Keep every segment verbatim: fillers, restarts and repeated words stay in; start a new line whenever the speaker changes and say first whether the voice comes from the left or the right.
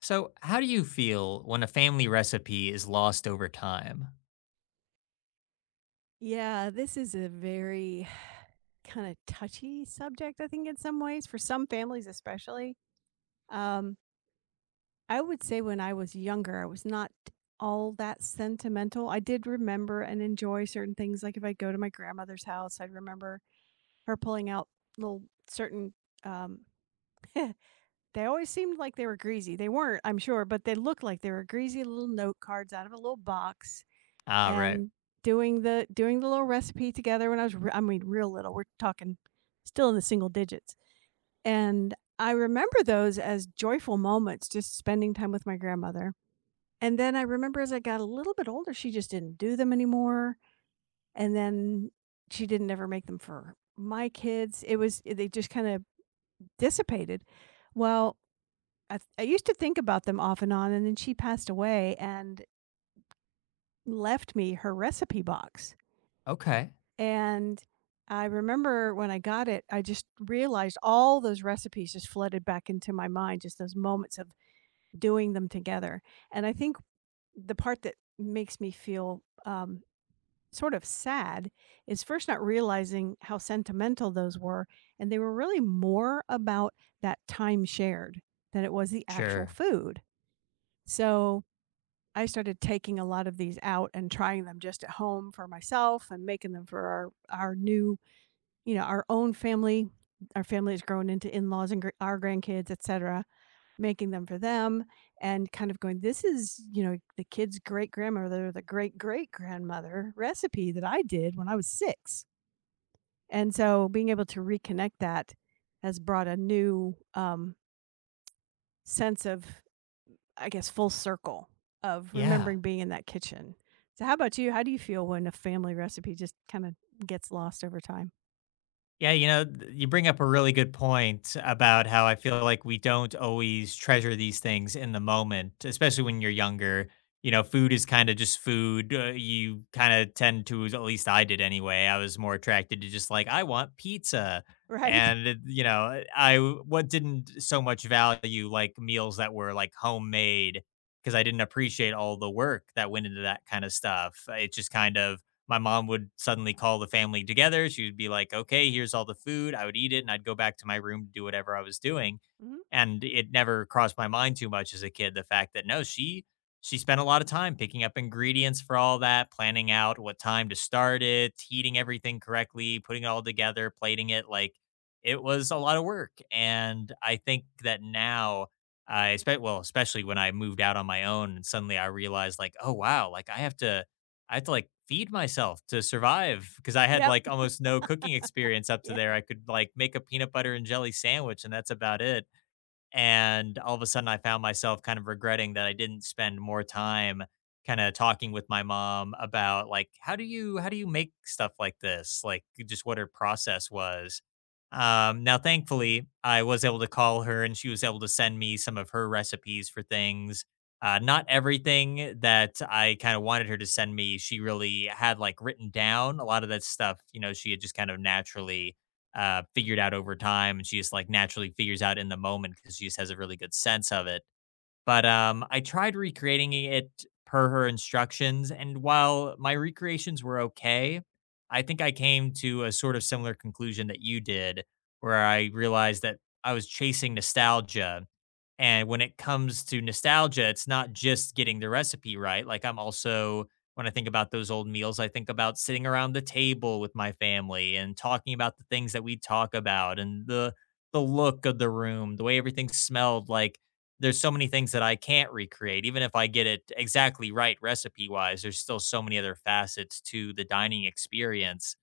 left: So, how do you feel when a family recipe is lost over time?
right: Yeah, this is a very kind of touchy subject, I think, in some ways, for some families especially. Um, I would say when I was younger, I was not all that sentimental. I did remember and enjoy certain things. Like if I go to my grandmother's house, I'd remember her pulling out little certain, um, they always seemed like they were greasy. They weren't, I'm sure, but they looked like they were greasy little note cards out of a little box
left: Ah, right.
right: and doing the doing the little recipe together when I was re- I mean real little. We're talking still in the single digits. And I remember those as joyful moments just spending time with my grandmother. And then I remember as I got a little bit older she just didn't do them anymore and then she didn't ever make them for my kids. It was they just kind of dissipated. Well, I, th- I used to think about them off and on and then she passed away and left me her recipe box.
left: Okay.
right: And I remember when I got it, I just realized all those recipes just flooded back into my mind, just those moments of doing them together. And I think the part that makes me feel um, sort of sad is first not realizing how sentimental those were. And they were really more about that time shared than it was the actual
left: Sure.
right: food. So I started taking a lot of these out and trying them just at home for myself and making them for our, our new, you know, our own family. Our family has grown into in-laws and gr- our grandkids, et cetera, making them for them and kind of going, this is, you know, the kid's great grandmother, the great great grandmother recipe that I did when I was six. And so being able to reconnect that has brought a new, um, sense of, I guess, full circle of
left: Yeah.
right: remembering being in that kitchen. So how about you? How do you feel when a family recipe just kind of gets lost over time?
left: Yeah, you know, th- you bring up a really good point about how I feel like we don't always treasure these things in the moment, especially when you're younger. You know, food is kind of just food. Uh, you kind of tend to, at least I did anyway. I was more attracted to just like, I want pizza.
right: Right.
left: And, it- you know, I w- what didn't so much value like meals that were like homemade because I didn't appreciate all the work that went into that kind of stuff. It just kind of, my mom would suddenly call the family together. She would be like, okay, here's all the food. I would eat it and I'd go back to my room to do whatever I was doing.
right: Mhm.
left: And it never crossed my mind too much as a kid the fact that no, she she spent a lot of time picking up ingredients for all that, planning out what time to start it, heating everything correctly, putting it all together, plating it. Like it was a lot of work. And I think that now I expect, well, especially when I moved out on my own and suddenly I realized like, oh wow, like I have to I had to like feed myself to survive because I had
right: Yep.
left: like almost no cooking experience up to
right: Yeah.
left: there. I could like make a peanut butter and jelly sandwich, and that's about it. And all of a sudden, I found myself kind of regretting that I didn't spend more time kind of talking with my mom about like how do you how do you make stuff like this, like just what her process was. Um now thankfully I was able to call her and she was able to send me some of her recipes for things. Uh, not everything that I kind of wanted her to send me, she really had like written down a lot of that stuff. You know, she had just kind of naturally uh, figured out over time, and she just like naturally figures out in the moment because she just has a really good sense of it. But um, I tried recreating it per her instructions, and while my recreations were okay, I think I came to a sort of similar conclusion that you did, where I realized that I was chasing nostalgia. And when it comes to nostalgia, it's not just getting the recipe right. Like, I'm also, when I think about those old meals, I think about sitting around the table with my family and talking about the things that we talk about and the, the look of the room, the way everything smelled, like there's so many things that I can't recreate. Even if I get it exactly right recipe wise, there's still so many other facets to the dining experience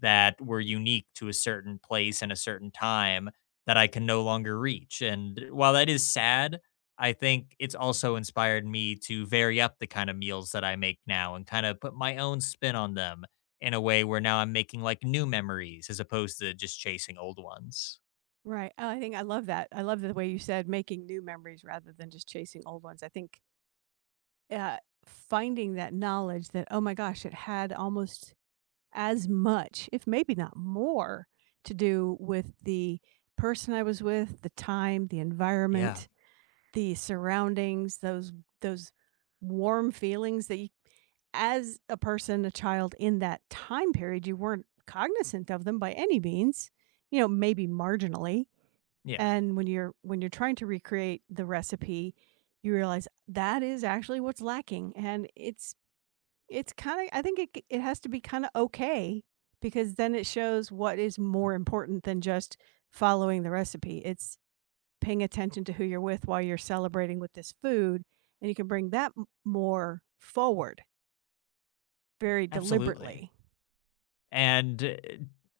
left: that were unique to a certain place and a certain time that I can no longer reach. And while that is sad, I think it's also inspired me to vary up the kind of meals that I make now and kind of put my own spin on them in a way where now I'm making like new memories as opposed to just chasing old ones.
right: Right. Oh, I think I love that. I love the way you said making new memories rather than just chasing old ones. I think uh, finding that knowledge that, oh my gosh, it had almost as much, if maybe not more, to do with the person I was with, the time, the
left: Yeah.
right: environment, the surroundings, those those warm feelings that you, as a person, a child in that time period, you weren't cognizant of them by any means, you know, maybe marginally.
left: Yeah.
right: And when you're when you're trying to recreate the recipe, you realize that is actually what's lacking. And it's it's kinda, I think it it has to be kinda okay, because then it shows what is more important than just following the recipe. It's paying attention to who you're with while you're celebrating with this food, and you can bring that m more forward very
left: Absolutely.
right: deliberately.
left: And uh,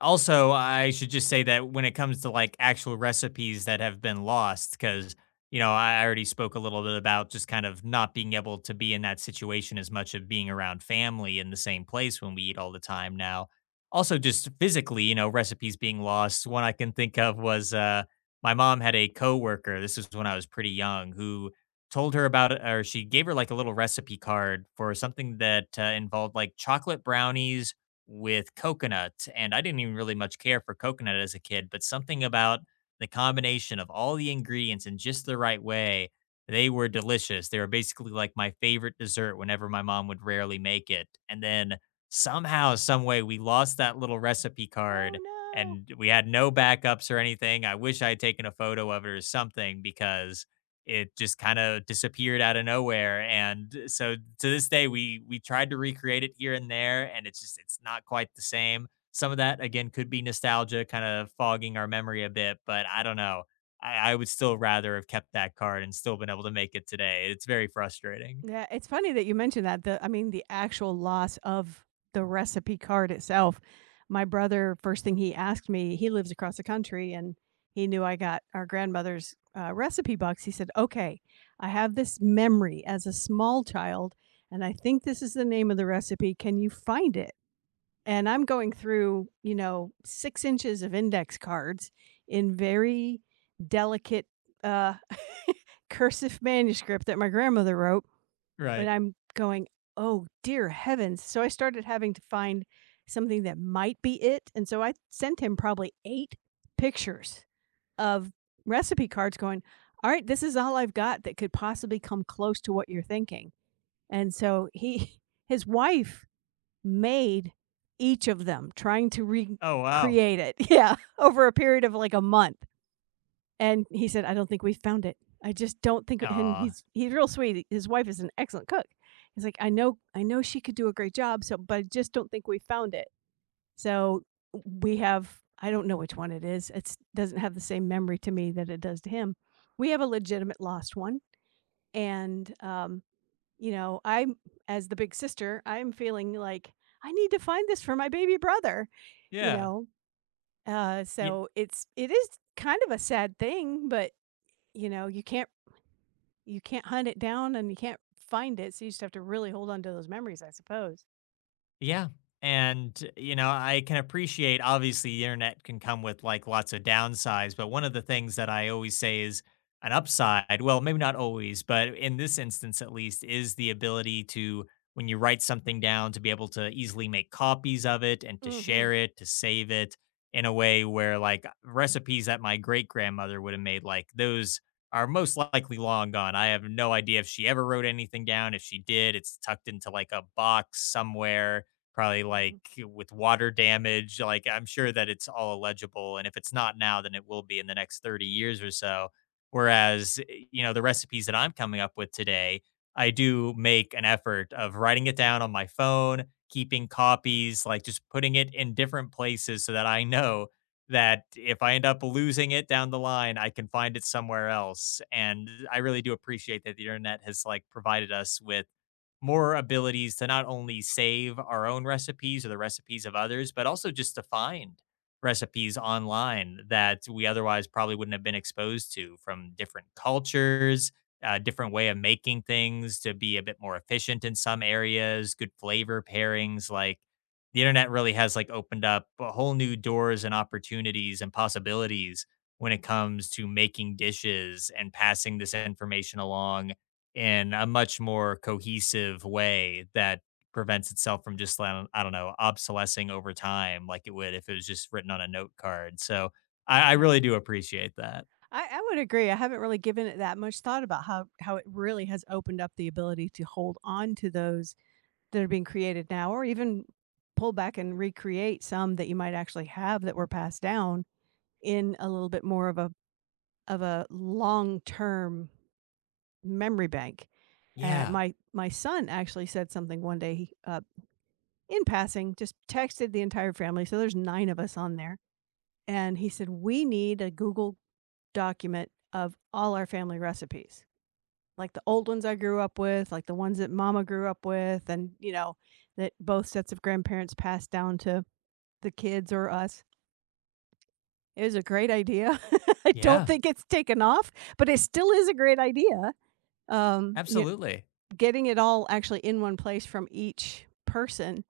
left: also, I should just say that when it comes to like actual recipes that have been lost, because, you know, I already spoke a little bit about just kind of not being able to be in that situation as much of being around family in the same place when we eat all the time now. Also, just physically, you know, recipes being lost. One I can think of was uh, my mom had a coworker. This was when I was pretty young, who told her about it, or she gave her like a little recipe card for something that uh, involved like chocolate brownies with coconut, and I didn't even really much care for coconut as a kid, but something about the combination of all the ingredients in just the right way, they were delicious. They were basically like my favorite dessert whenever my mom would rarely make it. And then somehow, some way, we lost that little recipe
right: "Oh,
left: card,
right: no."
left: and we had no backups or anything. I wish I had taken a photo of it or something because it just kind of disappeared out of nowhere. And so to this day, we we tried to recreate it here and there, and it's just it's not quite the same. Some of that again could be nostalgia kind of fogging our memory a bit, but I don't know, i, I would still rather have kept that card and still been able to make it today. It's very frustrating.
right: Yeah, it's funny that you mentioned that. The I mean, the actual loss of the recipe card itself. My brother, first thing he asked me, he lives across the country and he knew I got our grandmother's uh, recipe box. He said, okay, I have this memory as a small child, and I think this is the name of the recipe. Can you find it? And I'm going through, you know, six inches of index cards in very delicate, uh, cursive manuscript that my grandmother wrote, and
left: Right.
right: I'm going, "Oh, dear heavens." So I started having to find something that might be it, and so I sent him probably eight pictures of recipe cards going, "All right, this is all I've got that could possibly come close to what you're thinking." And so he his wife made each of them, trying to
left: Oh, wow.
right: recreate it. Yeah, over a period of, like, a month. And he said, "I don't think we've found it. I just don't think" and
left: Aw.
right: he's he's real sweet. His wife is an excellent cook. He's like, "I know I know she could do a great job, so but I just don't think we found it." So, we have, I don't know which one it is. It's it does not have the same memory to me that it does to him. We have a legitimate lost one, and, um, you know, I'm, as the big sister, I'm feeling like, "I need to find this for my baby brother," you
left: Yeah,
right: know? Uh,
left: yeah.
right: so it's it is kind of a sad thing, but you know, you can't you can't hunt it down and you can't find it, so you just have to really hold on to those memories, I suppose.
left: Yeah. And, you know, I can appreciate obviously the internet can come with like lots of downsides, but one of the things that I always say is an upside, well, maybe not always, but in this instance at least, is the ability to, when you write something down, to be able to easily make copies of it and to
right: Mhm,
left: share it, to save it in a way where like recipes that my great grandmother would have made, like those are most likely long gone. I have no idea if she ever wrote anything down. If she did, it's tucked into like a box somewhere. Probably like
right: mhm,
left: with water damage, like I'm sure that it's all illegible, and if it's not now, then it will be in the next thirty years or so. Whereas, eh, you know, the recipes that I'm coming up with today, I do make an effort of writing it down on my phone, keeping copies, like just putting it in different places so that I know that if I end up losing it down the line, I can find it somewhere else. And I really do appreciate that the internet has like provided us with more abilities to not only save our own recipes or the recipes of others, but also just to find recipes online that we otherwise probably wouldn't have been exposed to from different cultures, a different way of making things to be a bit more efficient in some areas, good flavor pairings. Like the internet really has like opened up a whole new doors and opportunities and possibilities when it comes to making dishes and passing this information along in a much more cohesive way that prevents itself from just lan- I don't know, obsolescing over time like it would if it was just written on a note card. So I, I
right: yeah.
left: really do appreciate that.
right: I I would agree, I haven't really given it that much thought about how how it really has opened up the ability to hold on to those that are being created now, or even pull back and recreate some that you might actually have that were passed down in a little bit more of a of a long-term memory bank. Uh,
left: Yeah,
right: my my son actually said something one day, uh, in passing, just texted the entire family. So there's nine of us on there, and he said we need a Google document of all our family recipes, like the old ones I grew up with, like the ones that Mama grew up with, and you know that both sets of grandparents passed down to the kids or us. It was a great idea. I don't
left: yeah,
right: think it's taken off, but it still is a great idea. Um, you know,
left: absolutely.
right: getting it all actually in one place from each person,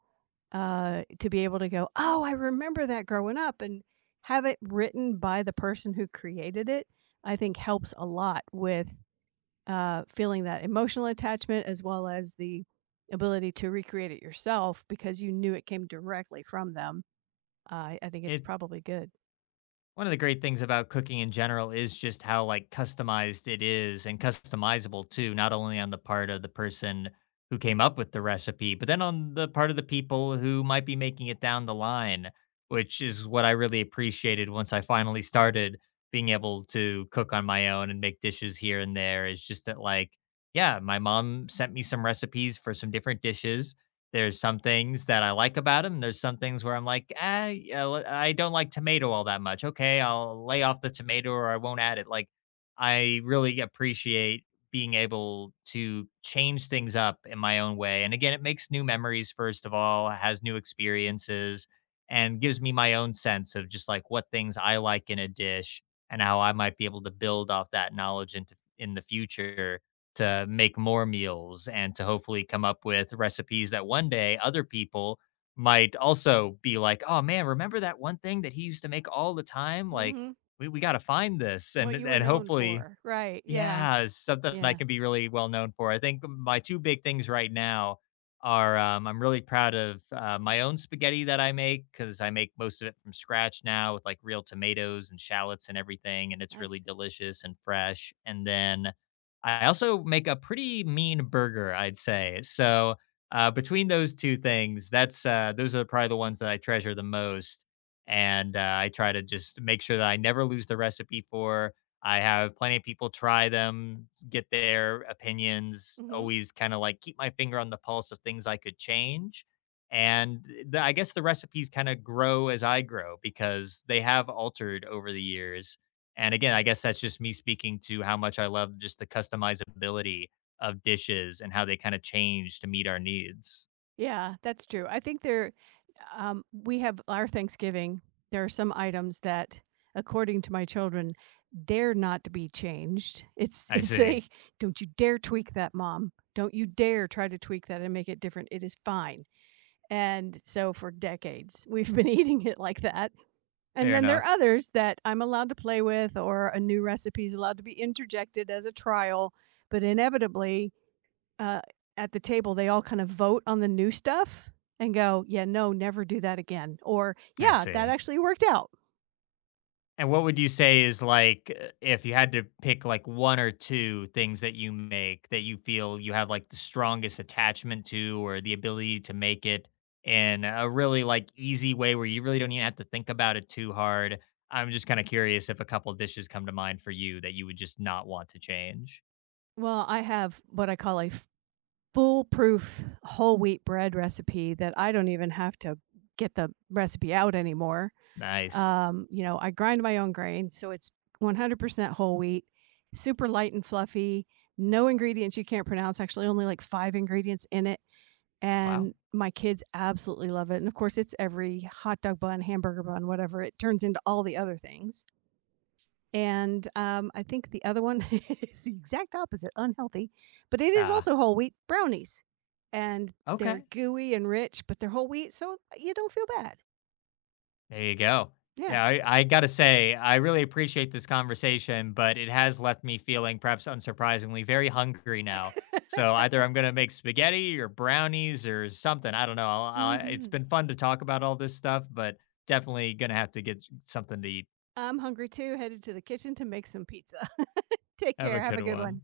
right: uh, to be able to go, oh, I remember that growing up, and have it written by the person who created it, I think helps a lot with, uh, feeling that emotional attachment as well as the ability to recreate it yourself because you knew it came directly from them. Uh, I I think it's
left: It
right: probably good.
left: One of the great things about cooking in general is just how, like, customized it is and customizable too, not only on the part of the person who came up with the recipe, but then on the part of the people who might be making it down the line, which is what I really appreciated once I finally started being able to cook on my own and make dishes here and there. Is just that, like, yeah, my mom sent me some recipes for some different dishes. There's some things that I like about him. There's some things where I'm like, ah, I I don't like tomato all that much. Okay, I'll lay off the tomato or I won't add it. Like, I really appreciate being able to change things up in my own way. And again, it makes new memories, first of all, has new experiences, and gives me my own sense of just like what things I like in a dish and how I might be able to build off that knowledge into in the future to make more meals and to hopefully come up with recipes that one day other people might also be like, "Oh man, remember that one thing that he used to make all the time? Like,
right: Mhm.
left: we we got to find this." And
right: What you were
left: and
right: known
left: hopefully,
right: for, right, yeah,
left: yeah, it's something I
right: yeah,
left: can be really well known for. I think my two big things right now are, um, I'm really proud of, uh, my own spaghetti that I make because I make most of it from scratch now with, like, real tomatoes and shallots and everything, and it's really
right: nice.
left: delicious and fresh, and then I also make a pretty mean burger, I'd say. So, uh, between those two things, that's, uh those are probably the ones that I treasure the most, and, uh, I try to just make sure that I never lose the recipe for I have plenty of people try them, get their opinions,
right: Mhm.
left: always kind of like keep my finger on the pulse of things I could change. And the, I guess the recipes kind of grow as I grow because they have altered over the years. And again, I guess that's just me speaking to how much I love just the customizability of dishes and how they kind of change to meet our needs.
right: Yeah, that's true. I think there um, We have our Thanksgiving, there are some items that, according to my children, dare not to be changed. It's
left: I
right: it's
left: see.
right: a, "Don't you dare tweak that, mom. Don't you dare try to tweak that and make it different, it is fine." And so for decades, we've been eating it like that. And
left: Fair
right: then there are
left: enough.
right: others that I'm allowed to play with, or a new recipe is allowed to be interjected as a trial. But inevitably, uh, at the table, they all kind of vote on the new stuff and go, yeah, no, never do that again. Or,
left: I
right: yeah, that
left: see.
right: actually worked out.
left: And what would you say is like, uh, if you had to pick like one or two things that you make that you feel you have like the strongest attachment to or the ability to make it in a really like easy way where you really don't even have to think about it too hard? I'm just kind of curious if a couple dishes come to mind for you that you would just not want to change.
right: Well, I have what I call a foolproof whole wheat bread recipe that I don't even have to get the recipe out anymore.
left: Nice.
right: Um, you know, I grind my own grain, so it's one hundred percent whole wheat, super light and fluffy, no ingredients you can't pronounce, actually only like five ingredients in it,
left: Wow.
right: and my kids absolutely love it, and of course, it's every hot dog bun, hamburger bun, whatever, it turns into all the other things, and, um, I think the other one is the exact opposite, unhealthy, but it is
left: Ah,
right: also whole wheat brownies, and they're
left: okay.
right: gooey and rich, but they're whole wheat, so you don't feel bad.
left: There you go.
right: Yeah.
left: Yeah, I, I gotta say, I really appreciate this conversation, but it has left me feeling, perhaps unsurprisingly, very hungry now. So either I'm gonna make spaghetti or brownies or something. I don't know. I'll, I It's
right: Mhm.
left: been fun to talk about all this stuff, but definitely gonna have to get something to eat.
right: I'm hungry too, headed to the kitchen to make some pizza. Take
left: Have a
right: care. Have
left: good
right: a good
left: one.
right: one.